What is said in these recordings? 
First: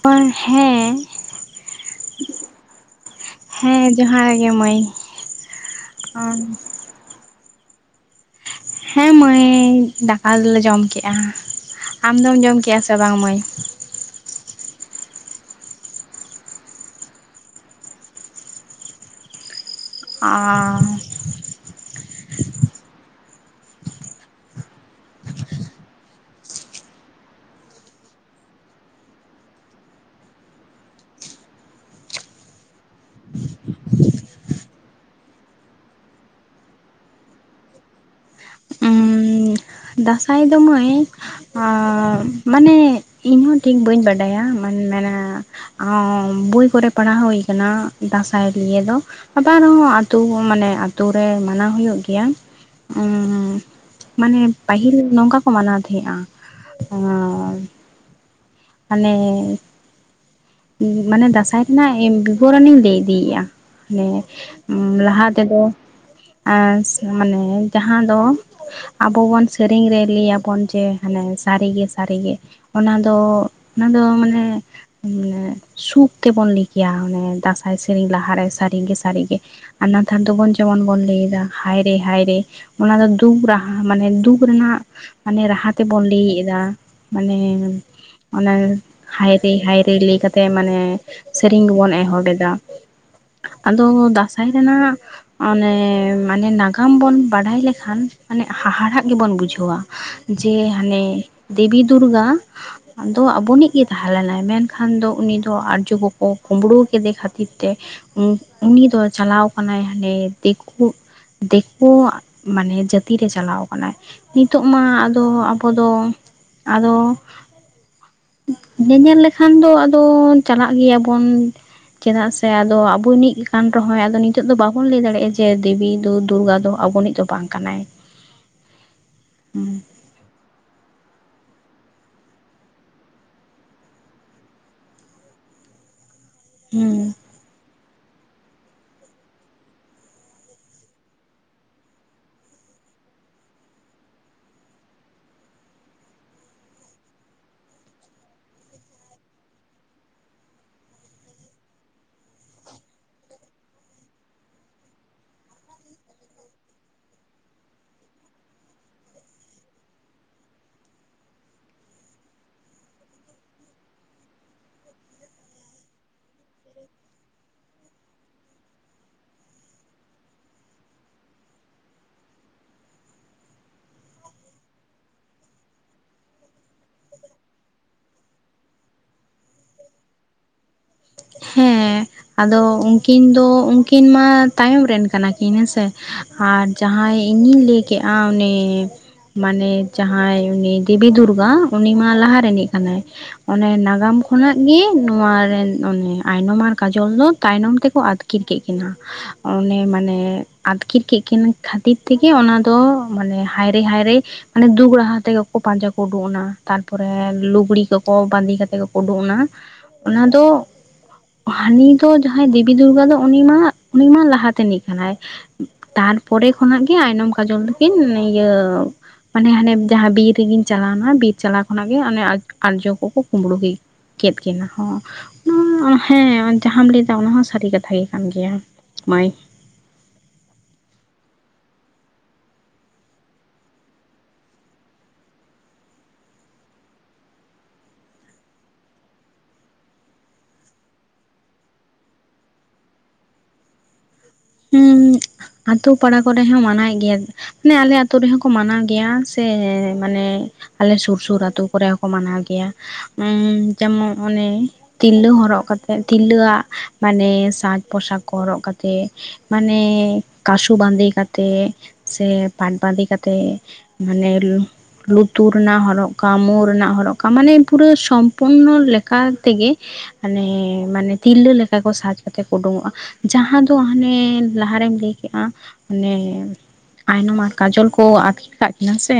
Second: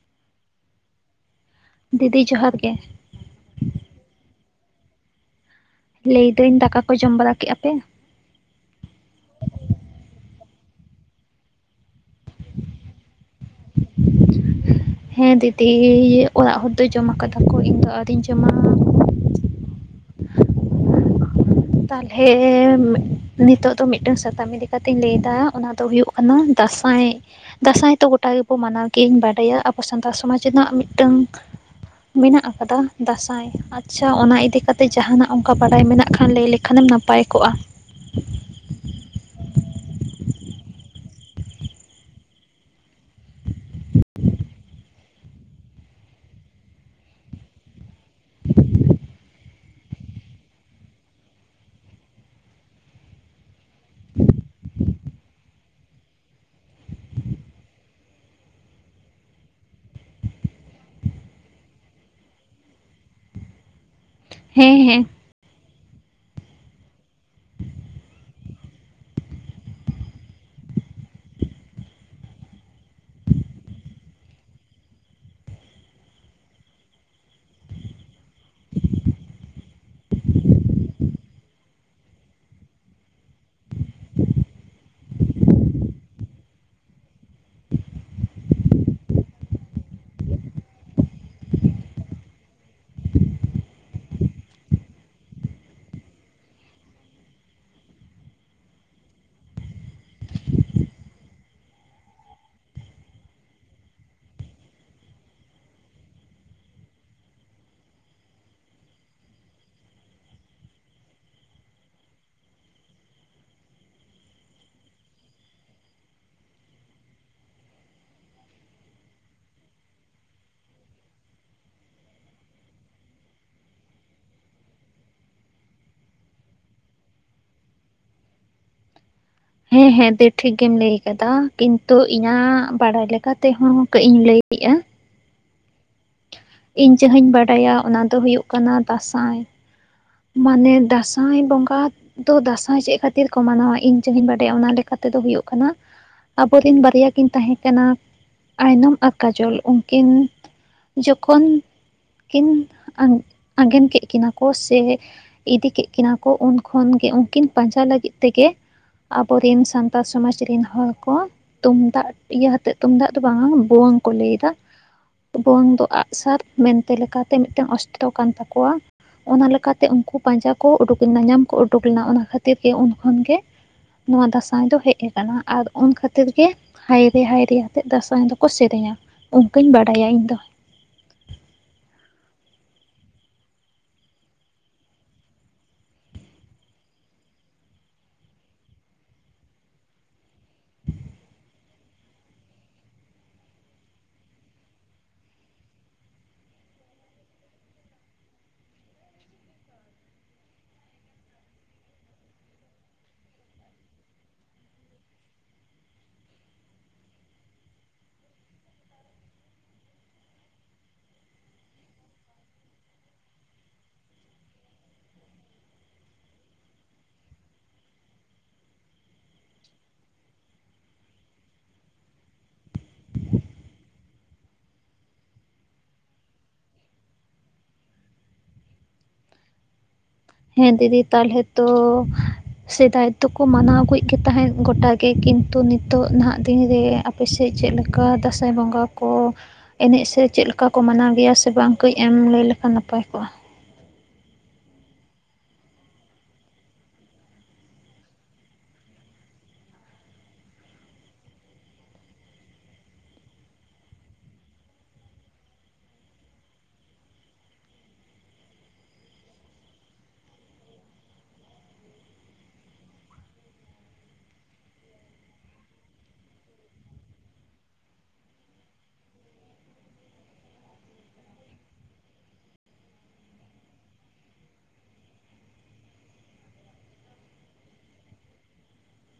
ᱯ [unintelligible] ᱦᱮᱸ ᱫᱤᱫᱤ ᱡᱚᱦᱟᱨ ᱜᱮ ᱦᱮᱸ ᱡᱚᱦᱟᱨ ᱜᱮ ᱢᱟᱹᱭ ᱞᱟᱹᱭᱫᱟᱹᱧ ᱫᱟᱠᱟ ᱠᱚ ᱡᱚᱢ ᱵᱟᱲᱟ ᱠᱮᱫᱼᱟ ᱯᱮ ᱦᱮᱸ ᱢᱟᱹᱭ ᱫᱟᱠᱟ ᱫᱚᱞᱮ ᱡᱚᱢ ᱠᱮᱫᱼᱟ ᱟᱢᱫᱚᱢ ᱡᱚᱢ ᱠᱮᱫᱼᱟ ᱥᱮ ᱵᱟᱝ ᱢᱟᱹᱭ ᱦᱮᱸ ᱫᱤᱫᱤ ᱚᱲᱟᱜ ᱦᱚᱲ ᱫᱚ ᱡᱚᱢ ᱟᱠᱟᱫᱟ ᱠᱚ ᱤᱧ ᱫᱚ ᱟᱣᱨᱤᱧ ᱡᱚᱢᱟ ᱚᱼ ᱛᱟᱞᱦᱮ ᱱᱤᱛᱚᱜ ᱫᱚ ᱢᱤᱫᱴᱟᱝ ᱥᱟᱛᱟᱢ ᱤᱫᱤ ᱠᱟᱛᱮ. ᱧ ᱞᱟᱹᱭ ᱮᱫᱟ ᱚᱱᱟ ᱫᱚ ᱦᱩᱭᱩᱜ ᱠᱟᱱᱟ ᱫᱟᱸᱥᱟᱭ ᱫᱟᱸᱥᱟᱭ ᱛᱚ ᱜᱚᱴᱟ ᱜᱮᱵᱚ ᱢᱟᱱᱟᱣ ᱜᱮᱧ ᱵᱟᱰᱟᱭᱟ ᱟᱵᱚ ᱥᱟᱱᱛᱟᱲ ᱥᱚᱢᱟᱡᱽ ᱨᱮᱱᱟᱜ ᱢᱤᱫᱴᱟᱝ ᱢᱮᱱᱟᱜ ᱟᱠᱟᱫᱟ ᱫᱟᱸᱥᱟᱭ ᱟᱪᱪᱷᱟ ᱚᱱᱟ ᱤᱫᱤᱠᱟ ᱠᱟᱛᱮ ᱡᱟᱦᱟᱱᱟᱜ ᱚᱱᱠᱟ ᱵᱟᱰᱟᱭ ᱢᱮᱱᱟᱜ ᱠᱷᱟᱱ ᱞᱟᱹᱭ ᱞᱮᱠᱷ ᱠᱷᱟᱱᱮᱢ ᱱᱟᱯᱟᱭ ᱠᱚᱜᱼᱟ ᱫᱟᱸᱥᱟᱭ ᱫᱚ ᱢᱟᱹᱭ ᱟ ᱢᱟᱱᱮ ᱤᱧᱦᱚᱸ ᱴᱷᱤᱠ ᱵᱟᱹᱧ ᱵᱟᱰᱟᱭᱟ ᱢᱮᱱᱟ ᱵᱳᱭ ᱠᱚᱨᱮ ᱯᱟᱲᱦᱟᱣ ᱦᱩᱭ ᱠᱟᱱᱟ ᱫᱟᱸᱥᱟᱭ ᱱᱤᱭᱮ ᱫᱚ ᱟᱵᱟᱨ ᱦᱚᱸ ᱟᱛᱳ ᱢᱟᱱᱮ ᱟᱛᱳ ᱨᱮ ᱢᱟᱱᱟᱣ ᱦᱩᱭᱩᱜ ᱜᱮᱭᱟ ᱚᱼ ᱢᱟᱱᱮ ᱯᱟᱹᱦᱤᱞ ᱱᱚᱝᱠᱟ ᱠᱚ ᱢᱟᱱᱟᱣ ᱛᱟᱦᱮᱸᱜᱼᱟ ᱟᱨ ᱢᱟᱱᱮ ᱢᱟᱱᱮ ᱫᱟᱸᱥᱟᱭ ᱨᱮᱱᱟᱜ ᱵᱤᱵᱚᱨᱚᱱᱤᱧ ᱞᱟᱹᱭ ᱤᱫᱤᱭᱮᱫᱼᱟ ᱢᱟᱱᱮ ᱦᱮᱸ ᱦᱮᱸ ᱞᱟᱦᱟ ᱛᱮᱫᱚ ᱟᱸᱥ ᱢᱟᱱᱮ ᱡᱟᱦᱟᱸ ᱫᱚ ᱟᱵᱚ ᱵᱚᱱ ᱥᱮᱨᱮᱧ ᱨᱮ ᱞᱟᱹᱭᱟᱵᱚᱱ ᱡᱮ ᱦᱟᱱᱮ ᱥᱟᱹᱨᱤᱜᱮ ᱥᱟᱹᱨᱤᱜᱮ ᱚᱱᱟ ᱫᱚ ᱚᱱᱟ ᱫᱚ ᱢᱟᱱᱮ ᱥᱩᱠ ᱛᱮᱵᱚᱱ ᱞᱟᱹᱭ ᱠᱮᱭᱟ ᱚᱱᱮ ᱫᱟᱸᱥᱟᱭ ᱥᱮᱨᱮᱧ ᱞᱟᱦᱟᱨᱮ ᱥᱟᱹᱨᱤᱜᱮ ᱥᱟᱹᱨᱤᱜᱮ ᱟᱨ ᱱᱮᱛᱟᱨ ᱫᱚᱵᱚᱱ ᱡᱮᱢᱚᱱ ᱵᱚᱱ ᱞᱟᱹᱭ ᱮᱫᱟ ᱦᱟᱭᱨᱮ ᱦᱟᱭᱨᱮ ᱚᱱᱟ ᱫᱚ ᱫᱩᱠ ᱨᱟᱦᱟ ᱢᱟᱱᱮ ᱫᱩᱠ ᱨᱮᱱᱟᱜ ᱢᱟᱱᱮ ᱨᱟᱦᱟ ᱛᱮᱵᱚᱱ ᱞᱟᱹᱭᱮᱫ ᱮᱫᱟ ᱢᱟᱱᱮ ᱚᱱᱟ ᱦᱟᱭᱨᱮ ᱦᱟᱭᱨᱮ ᱞᱟᱹᱭ ᱠᱟᱛᱮᱜ ᱢᱟᱱᱮ ᱥᱮᱨᱮᱧ ᱜᱮᱵᱚᱱ ᱮᱦᱚᱵ ᱮᱫᱟ᱾ ᱟᱫᱚ ᱫᱟᱸᱥᱟᱭ ᱨᱮᱱᱟᱜ ᱚᱱᱮ ᱢᱟᱱᱮ ᱱᱟᱜᱟᱢ ᱵᱚᱱ ᱵᱟᱰᱟᱭ ᱞᱮᱠᱷᱟᱱ ᱢᱟᱱᱮ ᱦᱟᱦᱟᱲᱟᱜ ᱜᱮᱵᱚᱱ ᱵᱩᱡᱷᱟᱹᱣᱟ ᱡᱮ ᱦᱟᱱᱮ ᱫᱮᱵᱤ ᱫᱩᱨᱜᱟ ᱟᱫᱚ ᱟᱵᱚᱱᱤᱡ ᱜᱮ ᱛᱟᱦᱮᱸ ᱞᱮᱱᱟᱭ ᱢᱮᱱᱠᱷᱟᱱ ᱫᱚ ᱩᱱᱤ ᱫᱚ ᱟᱨᱡᱚ ᱠᱚᱠᱚ ᱠᱩᱢᱵᱽᱲᱩᱣ ᱠᱤᱫᱤ ᱠᱷᱟᱹᱛᱤᱨ ᱛᱮ ᱩᱱᱤ ᱫᱚ ᱪᱟᱞᱟᱣ ᱠᱟᱱᱟᱭ ᱦᱟᱱᱮ ᱫᱤᱠᱩ ᱫᱮᱠᱩ ᱟᱜ ᱢᱟᱱᱮ ᱡᱟᱹᱛᱤᱨᱮ ᱪᱟᱞᱟᱣ ᱠᱟᱱᱟᱭ ᱱᱤᱛᱚᱜ ᱢᱟ ᱟᱫᱚ ᱟᱵᱚ ᱫᱚ ᱟᱫᱚ ᱧᱮᱧᱮᱞ ᱞᱮᱠᱷᱟᱱ ᱫᱚ ᱟᱫᱚ ᱪᱟᱞᱟᱜ ᱜᱮᱭᱟᱵᱚᱱ ᱪᱮᱫᱟᱜ ᱥᱮ ᱟᱫᱚ ᱟᱵᱚᱱᱤᱡ ᱠᱟᱱ ᱨᱮᱦᱚᱸ ᱟᱫᱚ ᱱᱤᱛᱚᱜ ᱫᱚ ᱵᱟᱵᱚᱱ ᱞᱟᱹᱭ ᱫᱟᱲᱮᱭᱟᱜᱼᱟ ᱡᱮ ᱫᱮᱵᱤ ᱫᱚ ᱫᱩᱨᱜᱟ ᱫᱚ ᱟᱵᱚᱱᱤᱡ ᱫᱚ ᱵᱟᱝ ᱠᱟᱱᱟᱭ [inaudible] ᱦᱩᱸ ᱦᱮᱸ ᱦᱮᱸ ᱮᱱᱛᱮ ᱴᱷᱤᱠ ᱜᱤᱢ ᱞᱟᱹᱭ ᱟᱠᱟᱫᱟ ᱠᱤᱱᱛᱩ ᱤᱧᱟᱹᱜ ᱵᱟᱲᱟᱭ ᱞᱮᱠᱟᱛᱮᱦᱚᱸ ᱠᱟᱹᱡ ᱤᱧ ᱞᱟᱹᱭᱮᱜᱼᱟ᱾ ᱤᱧ ᱦᱩᱸ ᱡᱟᱦᱟᱸᱧ ᱵᱟᱰᱟᱭᱟ ᱚᱱᱟ ᱫᱚ ᱦᱩᱭᱩᱜ ᱠᱟᱱᱟ ᱫᱟᱸᱥᱟᱭ᱾ ᱢᱟᱱᱮ ᱫᱟᱸᱥᱟᱭ ᱵᱚᱸᱜᱟ, ᱫᱚ ᱫᱟᱸᱥᱟᱭ ᱪᱮᱫ ᱠᱷᱟᱹᱛᱤᱨ ᱠᱚ ᱢᱟᱱᱟᱣᱟ ᱤᱧ ᱪᱮᱛ ᱤᱧ ᱵᱟᱰᱟᱭᱟ ᱚᱱᱟ ᱞᱮᱠᱟᱛᱮᱫᱚ ᱦᱩᱭᱩᱜ ᱠᱟᱱᱟ ᱟᱵᱚᱨᱮᱱ ᱵᱟᱨᱭᱟ ᱠᱤᱱ ᱛᱟᱦᱮᱸ ᱠᱟᱱᱟ ᱟᱭᱱᱚᱢ ᱟᱨ ᱠᱟᱡᱚᱞ ᱩᱱᱠᱤᱱ ᱡᱚᱠᱷᱚᱱ ᱠᱤᱱ ᱟᱸᱜᱮᱱ ᱠᱮᱫ ᱠᱤᱱᱟᱹ ᱠᱚ ᱥᱮ ᱤᱫᱤ ᱠᱮᱫ ᱠᱤᱱᱟᱹ ᱠᱚ ᱩᱱ ᱠᱷᱚᱱ ᱜᱮ ᱩᱱᱠᱤᱱ ᱯᱟᱸᱡᱟ ᱞᱟᱹᱜᱤᱫ ᱛᱮᱜᱮ ᱟᱵᱚᱨᱮᱱ ᱥᱟᱱᱛᱟᱲ ᱥᱚᱢᱟᱡᱽ ᱨᱮᱱ ᱦᱚᱲ ᱠᱚ ᱛᱩᱢᱫᱟᱜ ᱤᱭᱟᱹ ᱦᱟᱛᱮᱫ ᱛᱩᱢᱫᱟᱜ ᱫᱚ ᱵᱟᱝᱟ ᱵᱷᱚᱱ ᱠᱚ ᱞᱟᱹᱭ ᱫᱟ ᱵᱷᱩᱝ ᱫᱚ ᱟᱜᱼᱥᱟᱨ ᱢᱮᱱᱛᱮ ᱞᱮᱠᱟᱛᱮ ᱢᱤᱫᱴᱮᱱ ᱚᱥᱴᱚ ᱠᱟᱱ ᱛᱟᱠᱚᱣᱟ᱾ ᱚᱱᱟ ᱞᱮᱠᱟᱛᱮ ᱛᱮ ᱩᱱᱠᱩ ᱯᱟᱸᱡᱟ ᱠᱚ ᱩᱰᱩᱠ ᱞᱮᱱᱟ ᱧᱟᱢ ᱠᱚ ᱩᱰᱩᱠ ᱞᱮᱱᱟ ᱚᱱᱟ ᱠᱷᱟᱹᱛᱤᱨ ᱜᱮ ᱩᱱ ᱠᱷᱚᱱ ᱜᱮ ᱱᱚᱣᱟ ᱫᱟᱥᱟᱸᱭ ᱫᱚ ᱦᱮᱡ ᱟᱠᱟᱱᱟ ᱟᱨ ᱩᱱ ᱠᱷᱟᱹᱛᱤᱨ ᱜᱮ ᱦᱟᱭᱨᱮ ᱦᱟᱭᱨᱮ ᱟᱛᱮᱜ ᱫᱟᱸᱥᱟᱭ ᱫᱚᱠᱚ ᱥᱮᱨᱮᱧᱟ ᱚᱱᱠᱟᱧ ᱵᱟᱰᱟᱭᱟ ᱤᱧ ᱫᱚ᱾ ᱦᱮᱸ ᱟᱫᱚ ᱩᱱᱠᱤᱱ ᱫᱚ ᱩᱱᱠᱤᱱ ᱢᱟ ᱛᱟᱭᱚᱢ ᱨᱮᱱ ᱠᱟᱱᱟ ᱠᱤᱱ ᱦᱮᱸᱥᱮ ᱟᱨ ᱡᱟᱦᱟᱸᱭ ᱤᱧᱤᱧ ᱞᱟᱹᱭ ᱠᱮᱜᱟ ᱚᱱᱮ ᱢᱟᱱᱮ ᱡᱟᱦᱟᱸᱭ ᱩᱱᱤ ᱫᱮᱵᱤ ᱫᱩᱨᱜᱟ ᱩᱱᱤ ᱢᱟ ᱞᱟᱦᱟ ᱨᱤᱱᱤᱡ ᱠᱟᱱᱮ᱾ ᱚᱱᱮ ᱱᱟᱜᱟᱢ ᱠᱷᱚᱱᱟᱜ ᱜᱤ ᱱᱚᱣᱟᱨᱮᱱ ᱚᱱᱤ ᱭᱟᱜ ᱛᱟᱭᱱᱚᱢ ᱟᱨ ᱠᱟᱡᱚᱞ ᱫᱚ ᱛᱟᱭᱱᱚᱢ ᱛᱮᱠᱚ ᱟᱹᱛᱠᱤᱨ ᱠᱮᱫ ᱠᱤᱱᱟᱹ᱾ ᱚᱱᱮ ᱢᱟᱱᱮ ᱟᱛᱠᱤᱨ ᱠᱮᱫ ᱠᱤᱱ ᱠᱷᱟᱹᱛᱤᱨ ᱛᱮᱜᱮ ᱚᱱᱟ ᱫᱚ ᱢᱟᱱᱮ ᱦᱟᱭᱨᱮ ᱦᱟᱭᱨᱮ ᱢᱟᱱᱮ ᱫᱩᱠ ᱨᱟᱦᱟ ᱛᱮᱜᱤ ᱠᱩ ᱯᱟᱸᱡᱟ ᱠᱚ ᱩᱰᱩᱠ ᱱᱟ ᱛᱟᱨᱯᱚᱨᱮ ᱞᱩᱜᱽᱲᱤ ᱠᱚᱠᱚ ᱵᱟᱸᱫᱤ ᱠᱟᱛᱮᱫ ᱜᱮᱠᱚ ᱩᱰᱩᱠᱱᱟ ᱚᱱᱟ ᱫᱚ, ᱦᱟᱹᱱᱤ ᱫᱚ ᱡᱟᱦᱟᱸᱭ ᱫᱤᱵᱤ ᱫᱩᱨᱜᱟ ᱫᱚ ᱩᱱᱤ ᱢᱟ ᱩᱱᱤ ᱢᱟ ᱞᱟᱦᱟ ᱛᱮᱱᱤᱡ ᱠᱟᱱᱟᱭ ᱛᱟᱨᱯᱚᱨᱮ ᱠᱷᱚᱱᱟᱜ ᱜᱮ ᱟᱭᱱᱚᱢ ᱠᱟᱡᱚᱞ ᱫᱚᱠᱤᱱ ᱤᱭᱟᱹ ᱢᱟᱱᱮ ᱦᱟᱱᱮ ᱡᱟᱦᱟᱸ ᱵᱤᱨ ᱨᱮᱜᱤᱧ ᱪᱟᱞᱟᱣᱱᱟ ᱵᱤᱨ ᱪᱟᱞᱟᱣ ᱠᱷᱚᱱᱟᱜ ᱜᱮ ᱟᱨᱡᱚ ᱠᱚᱠᱚ ᱠᱩᱳᱢᱵᱽᱲᱩ ᱜᱮ ᱠᱮᱫ ᱠᱤᱱᱟ ᱦᱚᱸ ᱦᱮᱸ ᱡᱟᱦᱟᱸᱢ ᱞᱟᱹᱭ ᱮᱫᱟ ᱚᱱᱟ ᱦᱚᱸ ᱥᱟᱹᱨᱤ ᱠᱟᱛᱷᱟ ᱜᱮ ᱠᱟᱱ ᱜᱮᱭᱟ ᱢᱟᱹᱭ᱾ ᱦᱮᱸ ᱫᱤᱫᱤ ᱛᱟᱦᱚᱞᱮ ᱛᱚ ᱥᱮᱫᱟᱭ ᱫᱚᱠᱩ ᱢᱟᱱᱟᱣᱜ ᱜᱮ ᱛᱟᱦᱮᱸᱫ ᱜᱚᱴᱟᱜ ᱜᱮ ᱠᱤᱱᱛᱩ ᱱᱤᱛᱚᱜ ᱱᱟᱦᱟᱜ ᱫᱤᱱ ᱨᱮ ᱟᱯᱮᱥᱮᱫ ᱪᱮᱫ ᱞᱮᱠᱟ ᱫᱟᱸᱥᱟᱭ ᱵᱚᱸᱜᱟ ᱠᱚ ᱮᱱᱮᱡ ᱥᱮ ᱪᱮᱫ ᱞᱮᱠᱟ ᱠᱚ ᱢᱟᱱᱟᱣ ᱜᱮᱭᱟ ᱥᱮ ᱵᱟᱝ ᱠᱟᱹᱡ ᱟᱢ ᱞᱟᱹᱭ ᱞᱮᱠᱷᱟᱱ ᱱᱟᱯᱟᱭ ᱠᱚᱜᱼᱟ᱾ ᱦᱩᱸ [inaudible] ᱟᱛᱳ ᱯᱟᱲᱟ ᱠᱚᱨᱮ ᱦᱚᱸ ᱢᱟᱱᱟᱣᱮ ᱜᱮᱭᱟ ᱢᱟᱱᱮ ᱟᱞᱮ ᱟᱹᱛᱩ ᱨᱮᱦᱚᱸ ᱠᱚ ᱢᱟᱱᱟᱣ ᱜᱮᱭᱟ ᱥᱮ ᱢᱟᱱᱮ ᱟᱞᱮ ᱥᱩᱨ ᱥᱩᱨ ᱟᱛᱳ ᱠᱚᱨᱮ ᱦᱚᱸᱠᱚ ᱢᱟᱱᱟᱣ ᱜᱮᱭᱟ ᱩ ᱡᱮᱢᱚᱱ ᱚᱱᱮ ᱛᱤᱨᱞᱟᱹ ᱦᱚᱨᱚᱜ ᱠᱟᱛᱮᱜ ᱛᱤᱨᱞᱟᱹᱣᱟᱜ ᱢᱟᱱᱮ ᱥᱟᱡᱽ ᱯᱳᱥᱟᱠ ᱠᱚ ᱦᱚᱨᱚᱜ ᱠᱟᱛᱮᱜ ᱢᱟᱱᱮ ᱠᱟᱥᱩ ᱵᱟᱸᱫᱮ ᱠᱟᱛᱮᱜ ᱥᱮ ᱯᱟᱴ ᱵᱟᱸᱫᱮ ᱠᱟᱛᱮᱜ ᱢᱟᱱᱮ ᱞᱩᱛᱩᱨ ᱨᱮᱱᱟᱜ ᱦᱚᱨᱚᱜ ᱠᱟᱢ ᱢᱩ ᱨᱮᱱᱟᱜ ᱦᱚᱨᱚᱜ ᱠᱟᱢ ᱢᱟᱱᱮ ᱯᱩᱨᱟᱹ ᱥᱚᱢᱯᱩᱨᱱᱚ ᱞᱮᱠᱟ ᱛᱮᱜᱮ ᱢᱟᱱᱮ ᱢᱟᱱᱮ ᱛᱤᱨᱞᱟᱹ ᱞᱮᱠᱟ ᱠᱚ ᱥᱟᱡᱽ ᱠᱟᱛᱮ ᱠᱚ ᱩᱰᱩᱠᱚᱜᱼᱟ ᱡᱟᱦᱟᱸ ᱫᱚ ᱦᱟᱱᱮ ᱞᱟᱦᱟᱨᱮᱧ ᱞᱟᱹᱭ ᱠᱮᱫᱟ ᱚᱱᱮ ᱟᱭᱱᱚᱢ ᱟᱨ ᱠᱟᱡᱚᱞ ᱠᱚ ᱟᱫ ᱠᱟᱫ ᱠᱤᱱᱟ ᱥᱮ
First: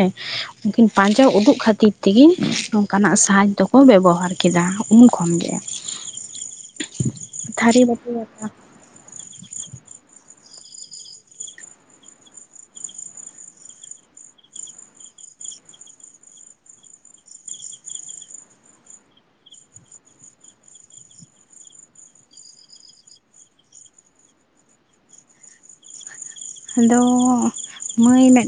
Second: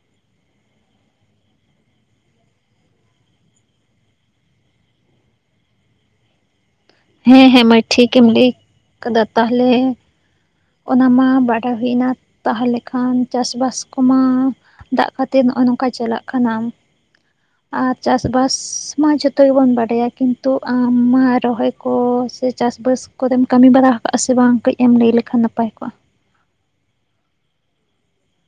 ᱩᱱᱠᱤᱱ ᱯᱟᱸᱡᱟ ᱩᱫᱩᱜ ᱠᱷᱟᱹᱛᱤᱨ ᱛᱮᱜᱮ ᱱᱚᱝᱠᱟᱱᱟᱜ ᱥᱟᱦᱟᱡ ᱫᱚᱠᱚ ᱵᱮᱵᱚᱦᱟᱨ ᱠᱮᱫᱟ ᱩᱱ ᱠᱷᱚᱱ ᱜᱮ ᱦᱮᱸ ᱦᱮᱸ ᱢᱟᱹᱭ ᱵᱟᱹᱴᱤ ᱴᱷᱤᱠᱮᱢ ᱞᱟᱹᱭ ᱜᱟᱥᱟᱣ ᱠᱟᱫᱟ ᱛᱟᱦᱚᱞᱮ ᱚᱱᱟᱢᱟ ᱵᱟᱰᱟᱭ ᱦᱩᱭ ᱮᱱᱟ ᱛᱟᱦᱚᱞᱮ ᱠᱷᱟᱱ ᱪᱟᱥ ᱵᱟᱥ ᱠᱚᱢᱟ ᱫᱟᱜ ᱠᱷᱹᱟᱛᱤᱫ ᱱᱚᱜᱼᱚᱭ ᱱᱚᱝᱠᱟ ᱪᱟᱞᱟᱜ ᱠᱟᱱᱟ ᱟᱨ ᱪᱟᱥᱵᱟᱥ ᱢᱟ ᱡᱷᱚᱛᱚ ᱜᱮᱵᱚᱱ ᱵᱟᱰᱟᱭᱟ ᱠᱤᱱᱛᱩ ᱟᱢ ᱢᱟ ᱨᱚᱦᱚᱭ ᱠᱚ ᱥᱮ ᱪᱟᱥᱵᱟᱥ ᱠᱚᱛᱮᱢ ᱠᱟᱹᱢᱤ ᱵᱟᱲᱟ ᱟᱠᱟᱜᱼᱟ ᱥᱮ ᱵᱟᱝ ᱠᱟᱹᱡ ᱮᱢ ᱞᱟᱹᱭ ᱞᱮᱠᱷᱟᱱ ᱱᱟᱯᱟᱭ ᱠᱚᱜᱼᱟ ᱦᱟᱞᱚ ᱢᱟᱹᱭ ᱢᱮ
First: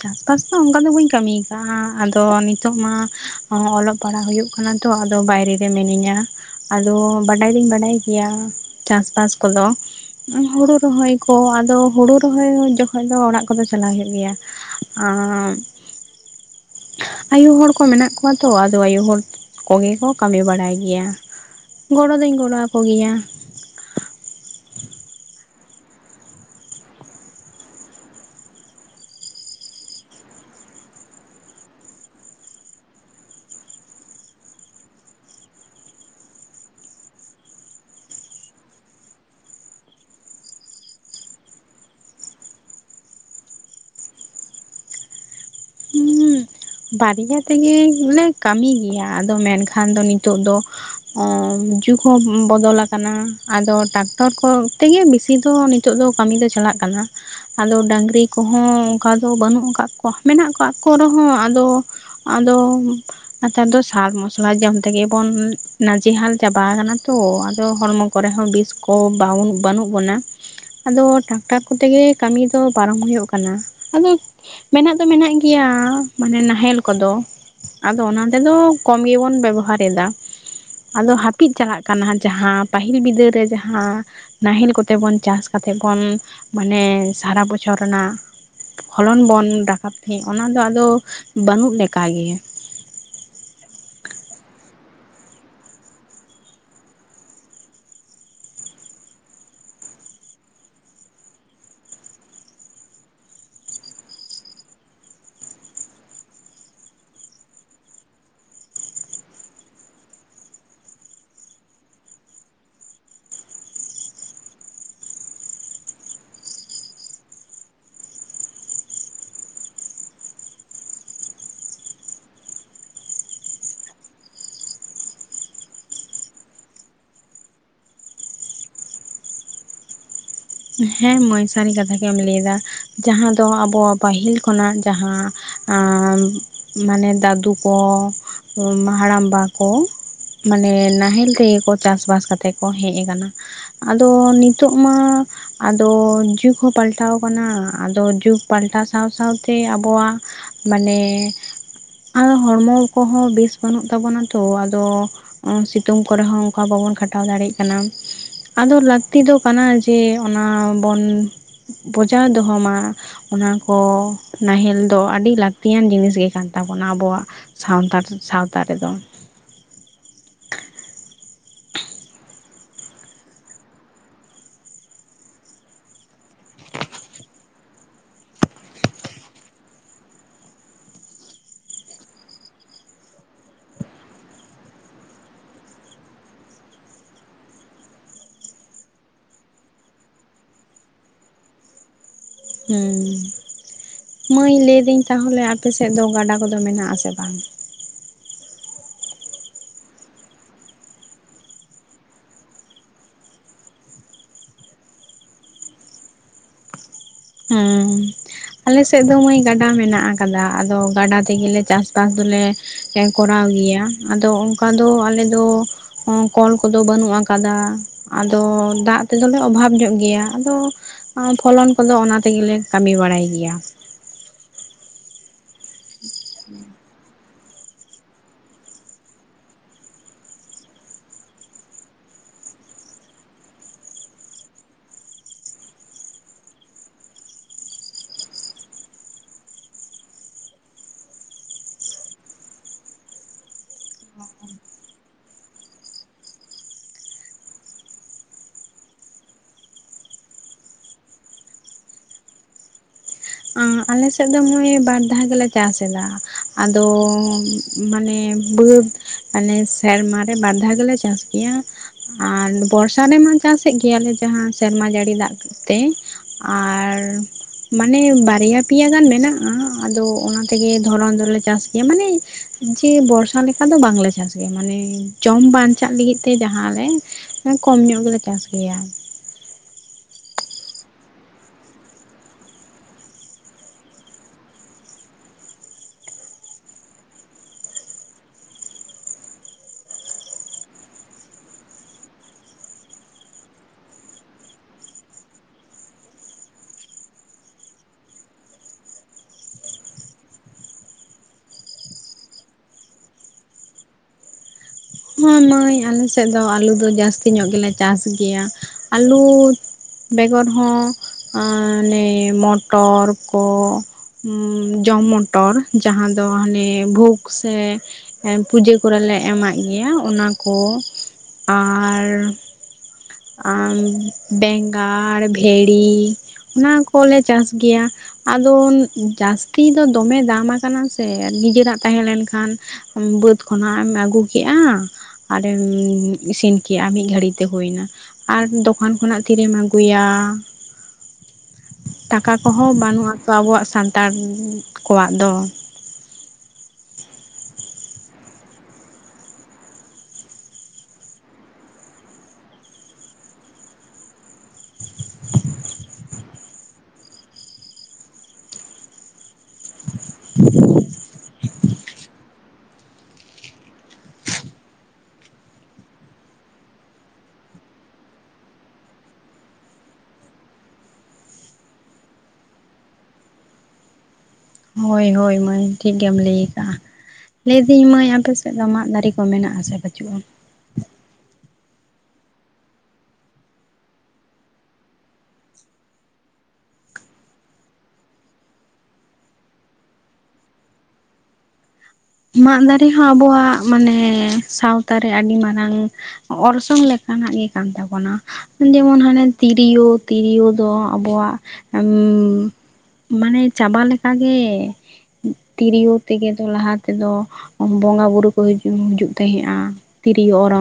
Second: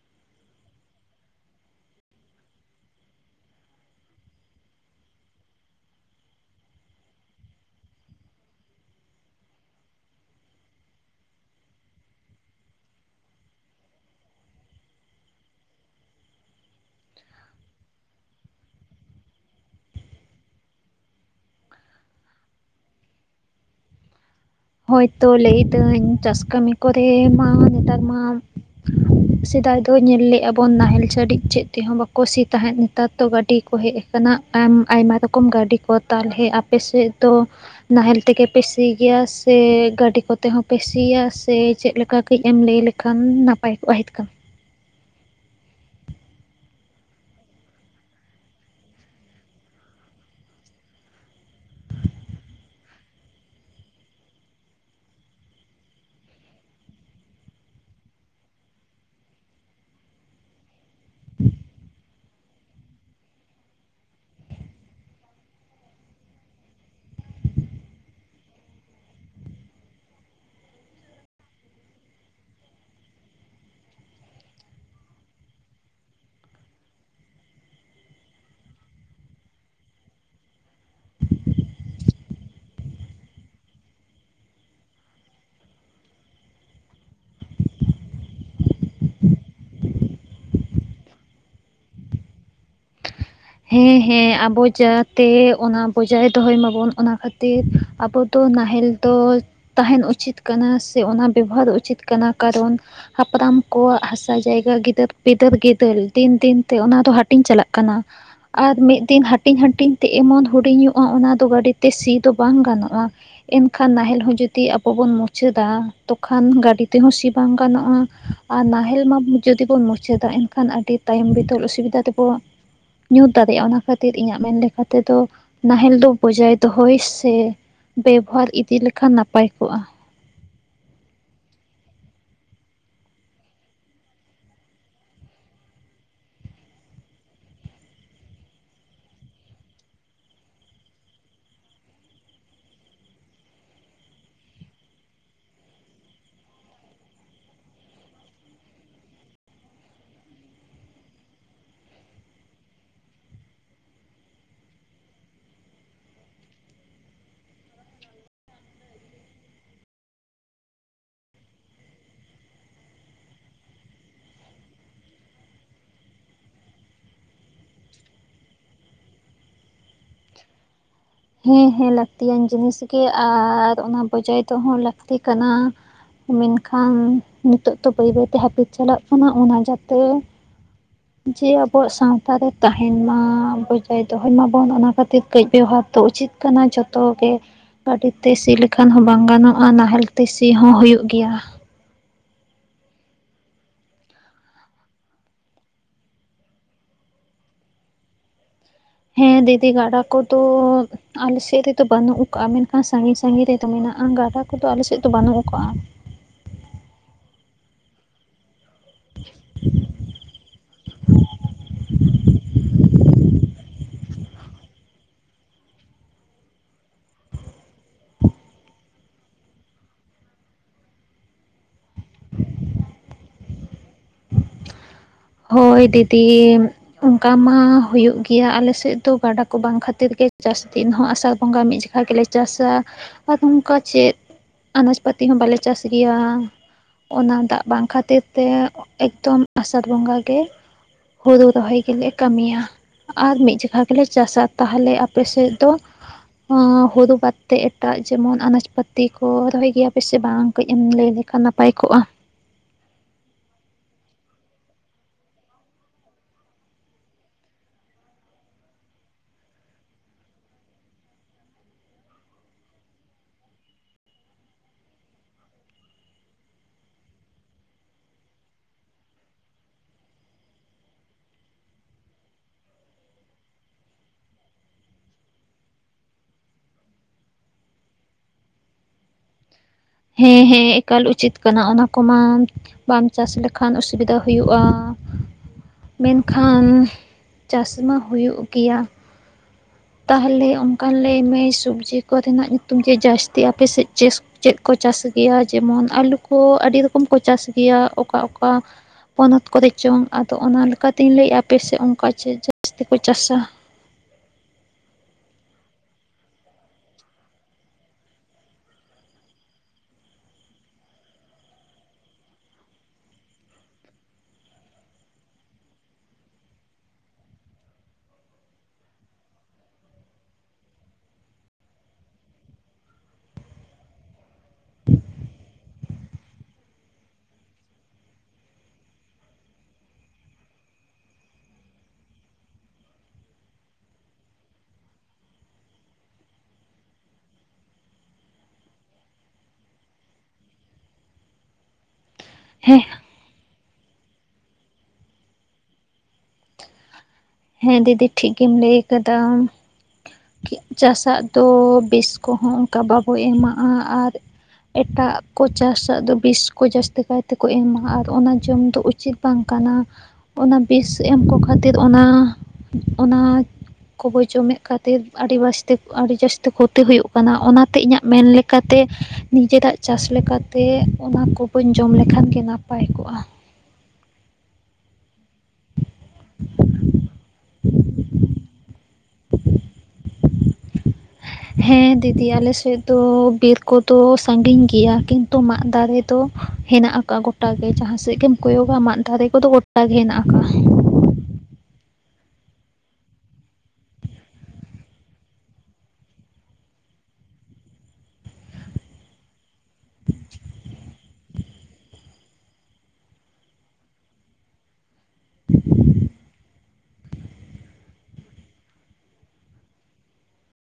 ᱪᱟᱥᱼᱵᱟᱥ ᱫᱚ ᱚᱱᱠᱟ ᱫᱚ ᱵᱟᱹᱧ ᱠᱟᱹᱢᱤ ᱠᱟᱜᱼᱟ ᱟᱫᱚ ᱱᱤᱛᱚᱜ ᱢᱟ ᱚᱞᱚᱜ ᱯᱟᱲᱦᱟᱜ ᱦᱩᱭᱩᱜ ᱠᱟᱱᱟ ᱛᱚ ᱟᱫᱚ ᱵᱟᱭᱨᱮ ᱨᱮ ᱢᱤᱱᱟᱹᱧᱟ ᱟᱫᱚ ᱵᱟᱰᱟᱭ ᱫᱩᱧ ᱵᱟᱰᱟᱭ ᱜᱮᱭᱟ ᱪᱟᱥᱵᱟᱥ ᱠᱚᱫᱚ ᱦᱩᱲᱩ ᱨᱚᱦᱚᱭ ᱠᱚ ᱟᱫᱚ ᱦᱳᱲᱩ ᱨᱚᱦᱚᱭ ᱡᱚᱠᱷᱚᱡ ᱫᱚ ᱚᱲᱟᱜ ᱠᱚᱫᱚ ᱪᱟᱞᱟᱣ ᱦᱩᱭᱩᱜ ᱜᱮᱭᱟ ᱟ ᱟᱭᱩ ᱦᱚᱲ ᱠᱚ ᱢᱮᱱᱟᱜ ᱠᱚᱣᱟ ᱛᱚ ᱟᱫᱚ ᱟᱭᱩ ᱦᱚᱲ ᱠᱚᱜᱮ ᱠᱚ ᱠᱟᱹᱢᱤ ᱵᱟᱲᱟᱭ ᱜᱮᱭᱟ ᱜᱚᱲᱚ ᱫᱩᱧ ᱜᱚᱲᱚ ᱟᱠᱚ ᱜᱮᱭᱟ ᱦᱳᱭᱛᱚ ᱞᱟᱹᱭᱫᱟᱹᱧ ᱪᱟᱥ ᱠᱟᱹᱢᱤ ᱠᱚᱨᱮ ᱢᱟ ᱱᱮᱛᱟᱨ ᱢᱟ ᱥᱮᱫᱟᱭ ᱫᱚ ᱧᱮᱞ ᱞᱮᱼᱟ ᱵᱚᱱ ᱱᱟᱦᱮᱞ ᱪᱷᱟ. ᱰᱤᱡ ᱪᱮᱫ ᱛᱮᱦᱚᱸ ᱵᱟᱠᱚ ᱥᱤ ᱛᱟᱦᱮᱸᱫ ᱱᱮᱛᱟᱨ ᱫᱚ ᱜᱟᱹᱰᱤ ᱠᱚ ᱦᱮᱡ ᱟᱭᱢᱟ ᱨᱚᱠᱚᱢ ᱜᱟᱹᱰᱤ ᱠᱚ ᱛᱟᱦᱚᱞᱮ ᱟᱯᱮ ᱥᱮᱫ ᱫᱚ ᱱᱟᱦᱮᱞ ᱛᱮᱜᱮ ᱯᱮ ᱥᱤ ᱜᱮᱭᱟ ᱥᱮ ᱥᱮ ᱜᱟᱹᱰᱤ ᱠᱚᱛᱮ ᱦᱚᱸ ᱯᱮ ᱥᱤᱭᱟ ᱥᱮ ᱪᱮᱫ ᱞᱮᱠᱟ ᱠᱟᱹᱡ ᱮᱢ ᱞᱟᱹᱭ ᱞᱮᱠᱷᱟᱱ ᱱᱟᱯᱟᱭ ᱠᱚᱜᱼᱟ ᱦᱤᱛ ᱠᱟᱞ ᱦᱩᱸ ᱵᱟᱨᱭᱟ ᱛᱮᱜᱮᱞᱮ ᱠᱟᱹᱢᱤ ᱜᱮᱭᱟ ᱟᱫᱚ ᱢᱮᱱᱠᱷᱟᱱ ᱫᱚ ᱱᱤᱛᱚᱜ ᱫᱚ ᱡᱩᱜᱽ ᱦᱚᱸ ᱵᱚᱫᱚᱞ ᱠᱟᱱᱟ ᱟᱫᱚ ᱴᱨᱟᱠᱴᱚᱨ ᱠᱚ ᱛᱮᱜᱮ ᱵᱮᱥᱤ ᱫᱚ ᱱᱤᱛᱚᱜ ᱫᱚ ᱠᱟᱹᱢᱤ ᱫᱚ ᱪᱟᱞᱟᱜ ᱠᱟᱱᱟ ᱟᱫᱚ ᱰᱟᱹᱝᱨᱤ ᱠᱚᱦᱚᱸ ᱚᱱᱠᱟ ᱫᱚ ᱵᱟᱹᱱᱩᱜ ᱟᱠᱟᱫ ᱠᱚᱣᱟ ᱢᱮᱱᱟᱜ ᱠᱟᱜ ᱠᱚ ᱨᱮᱦᱚᱸ ᱟᱫᱚ ᱫᱚ ᱟᱫᱚ ᱱᱮᱛᱟᱨ ᱫᱚ ᱥᱟᱠ ᱢᱚᱥᱞᱟ ᱡᱚᱢ ᱛᱮᱜᱮ ᱵᱚᱱ ᱱᱟᱡᱮ ᱦᱟᱞ ᱪᱟᱵᱟ ᱠᱟᱱᱟ ᱛᱚ ᱟᱫᱚ ᱦᱚᱲᱢᱚ ᱠᱚ ᱠᱚᱨᱮ ᱦᱚᱸ ᱵᱤᱥ ᱠᱚ ᱵᱟᱹᱱᱩᱜ ᱵᱚᱱᱟ ᱟᱫᱚ ᱴᱟᱠᱴᱟᱨ ᱠᱚᱛᱮᱜᱮ ᱠᱟᱹᱢᱤ ᱫᱚ ᱯᱟᱨᱚᱢ ᱦᱩᱭᱩᱜ ᱠᱟᱱᱟ ᱟᱫᱚ ᱢᱮᱱᱟᱜ ᱫᱚ ᱢᱮᱱᱟᱜ ᱜᱮᱭᱟ ᱢᱟᱱᱮ ᱱᱟᱦᱮᱞ ᱠᱚᱫᱚ ᱟᱫᱚ ᱚᱱᱟ ᱛᱮᱫᱚ ᱠᱚᱢ ᱜᱮᱵᱚᱱ ᱵᱮᱵᱚᱦᱟᱨ ᱮᱫᱟ ᱟᱫᱚ ᱦᱟᱹᱯᱤᱫ ᱪᱟᱞᱟᱜ ᱠᱟᱱᱟ ᱡᱟᱦᱟᱸ ᱯᱟᱹᱦᱤᱞ ᱵᱤᱫᱟᱹᱞ ᱨᱮ ᱡᱟᱦᱟᱸ ᱱᱟᱦᱮᱞ ᱠᱚᱛᱮ ᱵᱚᱱ ᱪᱟᱥ ᱠᱟᱛᱮᱜ ᱵᱚᱱ ᱢᱟᱱᱮ ᱥᱟᱨᱟ ᱵᱚᱪᱷᱚᱨ ᱨᱮᱱᱟᱜ ᱯᱷᱚᱞᱚᱱ ᱵᱚᱱ ᱨᱟᱠᱟᱵ ᱛᱟᱦᱮᱸᱫ ᱚᱱᱟᱫᱚ ᱟᱫᱚ ᱵᱟᱹᱱᱩᱜ ᱞᱮᱠᱟᱜᱮ ᱦᱮᱸ ᱦᱮᱸ ᱟᱵᱚ ᱡᱟᱛᱮ ᱚᱱᱟ ᱵᱚᱡᱟᱭ ᱫᱚᱦᱚᱭ ᱢᱟᱵᱚᱱ ᱚᱱᱟ ᱠᱷᱟᱹᱛᱤᱨ ᱟᱵᱚ ᱛᱚ ᱱᱟᱦᱮᱞ ᱛᱚ ᱛᱟᱦᱮᱱ ᱩᱪᱤᱛ ᱠᱟᱱᱟ ᱥᱮ ᱚᱱᱟ ᱵᱮᱵᱚᱦᱟᱨ ᱩᱪᱤᱛ ᱠᱟᱱᱟ ᱠᱟᱨᱚᱱ ᱦᱟᱯᱲᱟᱢ ᱠᱚᱣᱟᱜ ᱦᱟᱥᱟ ᱡᱟᱭᱜᱟ ᱜᱤᱫᱟᱹᱨ ᱯᱤᱫᱟᱹᱨ ᱜᱤᱫᱟᱹᱞ ᱫᱤᱱ ᱫᱤᱱᱛᱮ ᱚᱱᱟ ᱫᱚ ᱦᱟᱹᱴᱤᱧ ᱪᱟᱞᱟᱜ ᱠᱟᱱᱟ ᱟᱨ ᱢᱤᱫ ᱫᱤᱱ ᱦᱟᱹᱴᱤᱧ ᱦᱟᱹᱴᱤᱧ ᱛᱮ ᱮᱢᱚᱱ ᱦᱩᱰᱤᱧᱚᱜᱼᱟ ᱚᱱᱟ ᱫᱚ ᱜᱟᱹᱰᱤ ᱛᱮ ᱥᱤ ᱫᱚ ᱵᱟᱝ ᱜᱟᱱᱚᱜᱼᱟ ᱮᱱᱠᱷᱟᱱ ᱱᱟᱦᱮᱞ ᱦᱚᱸ ᱡᱩᱫᱤ ᱟᱵᱚ ᱵᱚᱱ ᱢᱩᱪᱟᱹᱫᱟ ᱛᱚᱠᱷᱟᱱ ᱜᱟᱹᱰᱤ ᱛᱮᱦᱚᱸ ᱥᱤ ᱵᱟᱝ ᱜᱟᱱᱚᱜᱼᱟ ᱟᱨ ᱱᱟᱦᱮᱞ ᱢᱟ ᱡᱩᱫᱤ ᱵᱚᱱ ᱢᱩᱪᱟᱹᱫᱟ ᱮᱱᱠᱷᱟᱱ ᱟᱹᱰᱤ ᱛᱟᱭᱚᱢ ᱵᱤᱫᱚᱞ ᱚᱥᱩᱵᱤᱫᱟ ᱛᱮᱵᱚᱱ ᱧᱩᱛ ᱫᱟᱲᱮᱭᱟᱜᱼᱟ ᱚᱱᱟ ᱠᱷᱟᱹᱛᱤᱨ ᱤᱧᱟᱹᱜ ᱢᱮᱱ ᱞᱮᱠᱟ ᱛᱮᱫᱚ ᱱᱟᱦᱮᱞ ᱫᱚ ᱵᱚᱡᱟᱭ ᱫᱚᱦᱚᱭ ᱥᱮ ᱵᱮᱵᱚᱦᱟᱨ ᱤᱫᱤ ᱞᱮᱠᱷᱟᱱ ᱱᱟᱯᱟᱭ ᱠᱚᱜᱼᱟ ᱦᱮᱸ ᱢᱟᱹᱭ ᱥᱟᱹᱨᱤ ᱠᱟᱛᱷᱟᱜᱮᱢ ᱞᱟᱹᱭ ᱫᱟ ᱡᱟᱦᱟᱸ ᱫᱚ ᱟᱵᱚᱣᱟᱜ ᱯᱟᱹᱦᱤᱞ ᱠᱷᱚᱱᱟᱜ ᱡᱟᱦᱟᱸ ᱟᱻ ᱢᱟᱱᱮ ᱫᱟᱹᱫᱩ ᱠᱚ ᱦᱟᱲᱟᱢ ᱵᱟ ᱠᱚ ᱢᱟᱱᱮ ᱱᱟᱦᱮᱞ ᱛᱮᱜᱮ ᱠᱚ ᱪᱟᱥ ᱵᱟᱥ ᱠᱟᱛᱮᱜ ᱠᱚ ᱦᱮᱡ ᱟᱠᱟᱱᱟ ᱟᱫᱚ ᱱᱤᱛᱚᱜ ᱢᱟᱻ ᱟᱫᱚ ᱡᱩᱜᱽ ᱦᱚᱸ ᱯᱟᱞᱴᱟᱣ ᱠᱟᱱᱟ ᱟᱫᱚ ᱡᱩᱜᱽ ᱯᱟᱞᱴᱟᱣ ᱥᱟᱶ ᱥᱟᱶᱛᱮ ᱟᱵᱚᱣᱟᱜ ᱢᱟᱱᱮ ᱟᱨ ᱦᱚᱲᱢᱚ ᱠᱚᱦᱚᱸ ᱵᱮᱥ ᱵᱟᱹᱱᱩᱜ ᱛᱟᱵᱚᱱᱟ ᱛᱚ ᱟᱫᱚ ᱥᱤᱛᱩᱝ ᱠᱚᱨᱮᱦᱚᱸ ᱚᱱᱠᱟ ᱵᱟᱵᱚᱱ ᱠᱷᱟᱴᱟᱣ ᱫᱟᱲᱮᱭᱟᱜ ᱠᱟᱱᱟ ᱟᱫᱚ ᱞᱟᱹᱠᱛᱤ ᱫᱚ ᱠᱟᱱᱟ ᱡᱮ ᱚᱱᱟ ᱵᱚᱱ ᱵᱚᱡᱟᱣ ᱫᱚᱦᱚ ᱢᱟ ᱚᱱᱟ ᱠᱚ ᱱᱟᱦᱮᱞ ᱫᱚ ᱟᱹᱰᱤ ᱞᱟᱹᱠᱛᱤᱭᱟᱱ ᱡᱤᱱᱤᱥ ᱜᱮ ᱠᱟᱱ ᱛᱟᱵᱚᱱᱟ ᱟᱵᱚᱣᱟᱜ ᱥᱟᱣᱛᱟ ᱨᱮ ᱨᱮᱫᱚ ᱦᱮᱸ ᱦᱮᱸ ᱞᱟᱹᱠᱛᱤᱭᱟᱱ ᱡᱤᱱᱤᱥ ᱜᱮ ᱟᱨ ᱚᱱᱟ ᱵᱚᱡᱟᱭ ᱛᱮᱦ ᱞᱟᱹᱠᱛᱤ ᱠᱟᱱᱟ ᱢᱮᱱᱠᱷᱟᱱ ᱱᱤᱛᱚᱜ ᱛᱚ ᱵᱟᱹᱭ ᱵᱟᱹᱭ ᱛᱮ ᱦᱟᱹᱯᱤᱫ ᱪᱟᱞᱟᱜ ᱠᱟᱱᱟ ᱚᱱᱟ ᱡᱟᱛᱮ ᱡᱮ ᱟᱵᱚᱣᱟᱜ ᱥᱟᱶᱛᱟ ᱨᱮ ᱛᱟᱦᱮᱱ ᱢᱟ ᱵᱚᱡᱟᱭ ᱫᱚᱦᱚᱭ ᱢᱟᱵᱚᱱ ᱚᱱᱟ ᱠᱷᱟᱹᱛᱤᱨ ᱠᱟᱹᱡ ᱵᱮᱣᱦᱟᱨ ᱫᱚ ᱩᱪᱤᱛ ᱠᱟᱱᱟ ᱡᱷᱚᱛᱚ ᱜᱮ ᱜᱟᱹᱰᱤ ᱛᱮ ᱥᱤ ᱞᱮᱠᱷᱟᱱ ᱦᱚᱸ ᱵᱟᱝ ᱜᱟᱱᱚᱜᱼᱟ ᱱᱟᱦᱮᱞ ᱛᱮ ᱥᱤ ᱦᱚᱸ ᱦᱳᱭᱳᱜ ᱜᱮᱭᱟ ᱦᱩ ᱢᱟᱹᱭ ᱞᱟᱹᱭᱫᱟᱹᱧ ᱛᱟᱦᱚᱞᱮ ᱟᱯᱮᱥᱮᱫ ᱫᱚ ᱜᱟᱰᱟ ᱠᱚᱫᱚ ᱢᱮᱱᱟᱜ ᱟᱥᱮ ᱵᱟᱝ ᱦᱮᱸ ᱫᱤᱫᱤ ᱜᱟᱰᱟ ᱠᱚᱫᱚ ᱻ ᱟᱞᱮ ᱥᱮᱫ ᱨᱮᱫᱚ ᱵᱟᱹᱱᱩᱜ ᱟᱠᱟᱼᱟ ᱢᱮᱱᱠᱷᱟᱱ ᱥᱟᱺᱜᱤᱧ ᱥᱟᱺᱜᱤᱧ ᱨᱮᱫᱚ ᱢᱮᱱᱟᱜᱼᱟ ᱜᱟᱰᱟ ᱠᱚᱫᱚ ᱟᱞᱮ ᱥᱮᱫ ᱫᱚ ᱵᱟᱹᱱᱩᱜ ᱟᱠᱟᱜᱼᱟ ᱦᱩᱸ ᱟᱞᱮᱥᱮᱫ ᱫᱚ ᱢᱟᱹᱭ ᱜᱟᱰᱟ ᱢᱮᱱᱟᱜ ᱟᱠᱟᱫᱟ ᱟᱫᱚ ᱜᱟᱰᱟ ᱛᱮᱜᱮᱞᱮ ᱪᱟᱥ ᱵᱟᱥ ᱫᱚᱞᱮ [inaudible] ᱦᱮᱸᱠᱚᱨᱟᱣ ᱜᱮᱭᱟ ᱟᱫᱚ ᱚᱱᱠᱟ ᱫᱚ ᱟᱞᱮ ᱫᱚ ᱠᱚᱞ ᱠᱚᱫᱚ ᱵᱟᱹᱱᱩᱜ ᱟᱠᱟᱫᱟ ᱟᱫᱚ ᱫᱟᱜ ᱛᱮᱫᱚᱞᱮ ᱚᱵᱷᱟᱵ ᱧᱚᱜ ᱜᱮᱭᱟ ᱟᱫᱚ ᱯᱷᱚᱞᱚᱱ ᱠᱚᱫᱚ ᱚᱱᱟ ᱛᱮᱜᱮᱞᱮ ᱠᱟᱹᱢᱤ ᱵᱟᱲᱟᱭ ᱜᱮᱭᱟ ᱦᱳᱭ ᱫᱤᱫᱤ ᱩᱸᱦ ᱚᱱᱠᱟ ᱢᱟ ᱦᱩᱭᱩᱜ ᱜᱮᱭᱟ ᱟᱞᱮᱥᱮᱫ ᱫᱚ ᱜᱟᱰᱟ ᱠᱚ ᱵᱟᱝ ᱠᱷᱟᱹᱛᱤᱨ ᱜᱮ ᱪᱟᱥ ᱫᱤᱱ ᱦᱚᱸ ᱟᱥᱟᱲ ᱵᱚᱸᱜᱟ ᱢᱤᱫ ᱡᱚᱠᱷᱟ ᱜᱮᱞᱮ ᱪᱟᱥᱟ ᱟ ᱚᱱᱠᱟ ᱪᱮᱫ ᱟᱱᱟᱡᱯᱟᱹᱛᱤ ᱦᱚᱸ ᱵᱟᱞᱮ ᱪᱟᱥ ᱜᱮᱭᱟ ᱚᱱᱟ ᱫᱟᱜ ᱵᱟᱝ ᱠᱷᱟᱹᱛᱤᱨ ᱛᱮ ᱮᱠᱫᱚᱢ ᱟᱥᱟᱲ ᱵᱚᱸᱜᱟᱜᱮ ᱦᱩᱲᱩ ᱨᱚᱦᱚᱭ ᱜᱮᱞᱮ ᱠᱟᱹᱢᱤᱭᱟ ᱟᱨ ᱢᱤᱫ ᱡᱷᱤᱠᱟ. ᱜᱮᱞᱮ ᱪᱟᱥᱟ ᱛᱟᱦᱞᱮ ᱟᱯᱮ ᱥᱮᱫ ᱫᱚ? ᱦᱩᱲᱩ ᱵᱟᱫᱛᱮ ᱮᱴᱟᱜ ᱡᱮᱢᱚᱱ ᱟᱱᱟᱡᱽ ᱯᱟᱹᱛᱤ ᱠᱚ ᱨᱚᱦᱚᱭ ᱜᱮᱭᱟ ᱯᱮᱥᱮ ᱵᱟᱝ ᱠᱟᱹᱡ ᱮᱢ ᱞᱟᱹᱭ ᱞᱮᱠᱷᱟᱱ ᱱᱟᱯᱟᱭ ᱯᱟᱭ ᱠᱚᱜᱼᱟ ᱟᱞᱮ ᱥᱮᱫ ᱫᱚ ᱢᱟᱹᱭ ᱵᱟᱨ ᱫᱷᱟᱣ ᱜᱮᱞᱮ ᱪᱟᱥ ᱮᱫᱟ ᱟᱫᱚ ᱢᱟᱱᱮ ᱵᱟᱹᱫ ᱢᱟᱱᱮ ᱥᱮᱨᱢᱟ ᱨᱮ ᱵᱟᱨ ᱫᱷᱟᱣ ᱜᱮᱞᱮ ᱪᱟᱥᱫᱟ ᱟᱨ ᱵᱚᱨᱥᱟ ᱨᱮᱢᱟ ᱪᱟᱥᱮᱫ ᱜᱮᱭᱟᱞᱮ ᱡᱟᱦᱟᱸ ᱥᱮᱨᱢᱟ ᱡᱟᱹᱲᱤ ᱫᱟᱜ ᱛᱮ ᱟᱨ ᱢᱟᱱᱮ ᱵᱟᱨᱭᱟ ᱯᱮᱭᱟ ᱜᱟᱱ ᱢᱮᱱᱟᱜᱼᱟ ᱟᱫᱚ ᱚᱱᱟ ᱛᱮᱜᱮ ᱫᱷᱚᱨᱚᱱ ᱫᱚᱞᱮ ᱪᱟᱥ ᱜᱮᱭᱟ ᱢᱟᱱᱮ ᱡᱮ ᱵᱚᱨᱥᱟ ᱞᱮᱠᱟ ᱫᱚ ᱵᱟᱝ ᱞᱮ ᱪᱟᱥ ᱜᱮᱭᱟ ᱢᱟᱱᱮ ᱡᱚᱢ ᱵᱟᱧᱪᱟᱜ ᱞᱟᱹᱜᱤᱫ ᱛᱮ ᱡᱟᱦᱟᱸ ᱞᱮ ᱠᱚᱢ ᱧᱚᱜ ᱜᱮᱞᱮ ᱪᱟᱥ ᱜᱮᱭᱟ ᱦᱮᱸ ᱦᱮᱸ ᱮᱠᱟᱞ ᱩᱪᱤᱛ ᱠᱟᱱᱟ ᱚᱱᱟ ᱠᱚᱢᱟ ᱵᱟᱢ ᱪᱟᱥ ᱞᱮᱠᱷᱟᱱ ᱚᱥᱩᱵᱤᱫᱷᱟ ᱦᱩᱭᱩᱜᱼᱟ ᱢᱮᱱᱠᱷᱟᱱ ᱪᱟᱥ ᱢᱟ ᱦᱩᱭᱩᱜ ᱜᱮᱭᱟ ᱛᱟᱦᱚᱞᱮ ᱚᱱᱠᱟᱱ ᱞᱟᱹᱭᱢᱮ ᱥᱚᱵᱽᱡᱤ ᱠᱚᱨᱮᱱᱟᱜ ᱧᱩᱛᱩᱢ ᱪᱮᱫ ᱡᱟᱹᱥᱛᱤ ᱟᱯᱮᱥᱮᱫ ᱪᱮᱫ ᱪᱮᱫ ᱠᱚ ᱪᱟᱥ ᱜᱮᱭᱟ ᱡᱮᱢᱚᱱ ᱟᱹᱞᱩ ᱠᱚ ᱟᱹᱰᱤ ᱨᱚᱠᱚᱢ ᱠᱚ ᱪᱟᱥ ᱜᱮᱭᱟ ᱚᱠᱟ ᱚᱠᱟ ᱯᱚᱱᱚᱛ ᱠᱚᱨᱮ ᱪᱚᱝ ᱟᱫᱚ ᱚᱱᱟ ᱞᱮᱠᱟᱛᱮᱧ ᱞᱟᱹᱭᱮᱜᱼᱟ ᱟᱯᱮᱥᱮᱫ ᱚᱱᱠᱟ ᱪᱮᱫ ᱡᱟᱹᱥᱛᱤ ᱠᱚ ᱪᱟᱥᱟ ᱦᱚᱸ ᱢᱟᱹᱭ ᱟᱞᱮ ᱥᱮᱫ ᱫᱚ ᱟᱹᱞᱩ ᱫᱚ ᱡᱟᱹᱥᱛᱤ ᱧᱚᱜ ᱜᱮᱞᱮ ᱪᱟᱥ ᱜᱮᱭᱟ ᱟᱹᱞᱩ ᱵᱮᱜᱚᱨ ᱟᱺ ᱦᱟᱸᱱᱮ ᱢᱚᱴᱚᱨ ᱠᱚ ᱡᱚᱢ ᱢᱚᱴᱚᱨ ᱡᱟᱦᱟᱸ ᱫᱚ ᱦᱟᱱᱮ ᱵᱷᱳᱜᱽ ᱥᱮ ᱯᱩᱡᱟᱹ ᱠᱚᱨᱮᱞᱮ ᱮᱢᱟᱜ ᱜᱮᱭᱟ ᱚᱱᱟᱠᱚ ᱟᱨᱻ ᱵᱮᱸᱜᱟᱲ ᱵᱷᱮᱲᱤ ᱚᱱᱟ ᱠᱚᱞᱮ ᱪᱟᱥ ᱜᱮᱭᱟ᱾ ᱟᱫᱚ ᱡᱟᱹᱥᱛᱤ ᱫᱚ ᱫᱚᱢᱮ ᱫᱟᱢ ᱠᱟᱱᱟ ᱥᱮ ᱱᱤᱡᱮᱨᱟᱜ ᱛᱟᱦᱮᱸ ᱞᱮᱱ ᱠᱷᱟᱱ ᱵᱟᱹᱫᱽ ᱠᱷᱚᱱᱟᱜ ᱮᱢ ᱟᱹᱜᱩ ᱠᱮᱜᱼᱟ ᱟᱨᱮᱢ ᱤᱥᱤᱱ ᱠᱮᱜᱼᱟ ᱢᱤᱫ ᱜᱷᱟᱹᱲᱤ ᱛᱮ ᱦᱩᱭ ᱱᱟ ᱟᱨ ᱫᱚᱠᱟᱱ ᱠᱷᱚᱱᱟᱜ ᱛᱤᱨᱮᱢ ᱟᱹᱜᱩᱭᱟ ᱴᱟᱠᱟ ᱠᱚᱦᱚᱸ ᱦᱮᱸ ᱵᱟᱹᱱᱩᱜ ᱟᱛᱚ ᱟᱵᱚᱣᱟᱜ ᱥᱟᱱᱛᱟᱲ ᱠᱚᱣᱟᱜ ᱫᱚ ᱦᱮᱸ ᱫᱤᱫᱤ ᱴᱷᱤᱠ ᱜᱮᱢ ᱞᱟᱹᱭ ᱠᱟᱫᱟ᱾ ᱪᱟᱥᱟᱜ ᱫᱚ ᱵᱮᱥ ᱠᱚᱦᱚᱸ ᱚᱱᱠᱟ ᱵᱟᱵᱚ ᱮᱢᱟᱜᱼᱟ ᱟᱨ ᱮᱴᱟᱜ ᱠᱚ ᱪᱟᱥᱟᱜ ᱫᱚ ᱵᱤᱥ ᱠᱚ ᱡᱟᱹᱥᱛᱤ ᱠᱟᱭ ᱛᱮᱠᱚ ᱮᱢᱟ ᱟᱨ ᱚᱱᱟ ᱡᱚᱢ ᱫᱚ ᱩᱪᱤᱛ ᱵᱟᱝ ᱠᱟᱱᱟ᱾ ᱚᱱᱟ ᱵᱤᱥ ᱮᱢ ᱠᱚ ᱠᱷᱟᱹᱛᱤᱨ ᱚᱱᱟ ᱚᱱᱟ ᱠᱚᱵᱚ ᱡᱚᱢᱮᱫ ᱠᱷᱟᱹᱛᱤᱨ ᱟᱹᱰᱤ ᱵᱟᱥᱛᱤ ᱟᱹᱰᱤ ᱡᱟᱹᱥᱛᱤ ᱠᱷᱚᱛᱤ ᱦᱩᱭᱩᱜ ᱠᱟᱱᱟ ᱚᱱᱟᱛᱮ ᱤᱧᱟᱹᱜ ᱢᱮᱱ ᱞᱮᱠᱟ ᱞᱮᱠᱟᱛᱮ ᱱᱤᱡᱮᱨᱟᱜ ᱪᱟᱥ ᱞᱮᱠᱟᱛᱮ ᱚᱱᱟ ᱠᱚ ᱵᱟᱹᱧ ᱡᱚᱢ ᱞᱮᱠᱷᱟᱱ ᱜᱮ ᱱᱟᱯᱟᱭ ᱠᱚᱜᱼᱟ ᱦᱳᱭ ᱦᱳᱭ ᱢᱟᱹᱭ ᱴᱷᱤᱠ ᱜᱮᱢ ᱞᱟᱹᱭ ᱠᱟᱜᱼᱟ ᱞᱟᱹᱭ ᱫᱟᱹᱧ ᱢᱟᱹᱭ ᱟᱯᱮ ᱥᱮᱫ ᱫᱚ ᱢᱟᱫ ᱫᱟᱨᱮ ᱠᱚ ᱢᱮᱱᱟᱜᱼᱟ ᱥᱮ ᱯᱟᱹᱪᱩᱜᱼᱟ [inaudible] ᱦᱮᱸ ᱫᱤᱫᱤ ᱟᱞᱮ ᱥᱮᱫ ᱫᱚ ᱵᱤᱨ ᱠᱚᱫᱚ ᱥᱟᱺᱜᱤᱧ ᱜᱮᱭᱟ ᱠᱤᱱᱛᱩ ᱢᱟᱜ ᱫᱟᱨᱮ ᱫᱚ ᱦᱮᱱᱟᱜ ᱟᱠᱟᱼᱟ ᱜᱚᱴᱟ ᱜᱮ ᱡᱟᱦᱟᱸ ᱥᱮᱫ ᱜᱮᱢ ᱠᱚᱭᱚᱜᱟ ᱢᱟᱫ ᱫᱟᱨᱮ ᱠᱚᱫᱚ ᱜᱚᱴᱟ ᱜᱮ ᱦᱮᱱᱟᱜ ᱠᱟᱜᱼᱟ ᱢᱟᱫ ᱫᱟᱨᱮ ᱦᱚᱸ ᱟᱵᱚᱣᱟᱜ ᱢᱟᱱᱮ ᱥᱟᱶᱛᱟ ᱨᱮ ᱟᱹᱰᱤ ᱢᱟᱨᱟᱝ ᱚᱨᱥᱚᱝ ᱞᱮᱠᱟᱱᱟᱜ ᱜᱮ ᱠᱟᱱ ᱛᱟᱵᱚᱱᱟ᱾ ᱡᱮᱢᱚᱱ ᱦᱟᱱᱮ ᱛᱤᱨᱭᱳ ᱛᱤᱨᱭᱳ ᱫᱚ ᱟᱵᱚᱣᱟᱜ ᱩᱸ ᱢᱟᱱᱮ ᱪᱟᱵᱟ ᱞᱮᱠᱟ ᱜᱮ ᱛᱤᱨᱭᱳ ᱛᱮᱜᱮ ᱫᱚ ᱞᱟᱦᱟ ᱛᱮᱫᱚ ᱵᱚᱸᱜᱟ ᱵᱩᱨᱩ ᱠᱚ ᱦᱤᱡᱩᱜ ᱦᱤᱡᱩᱜ ᱛᱟᱦᱮᱸᱜᱼᱟ ᱛᱤᱨᱤᱭᱳ ᱚᱨᱚᱝ᱾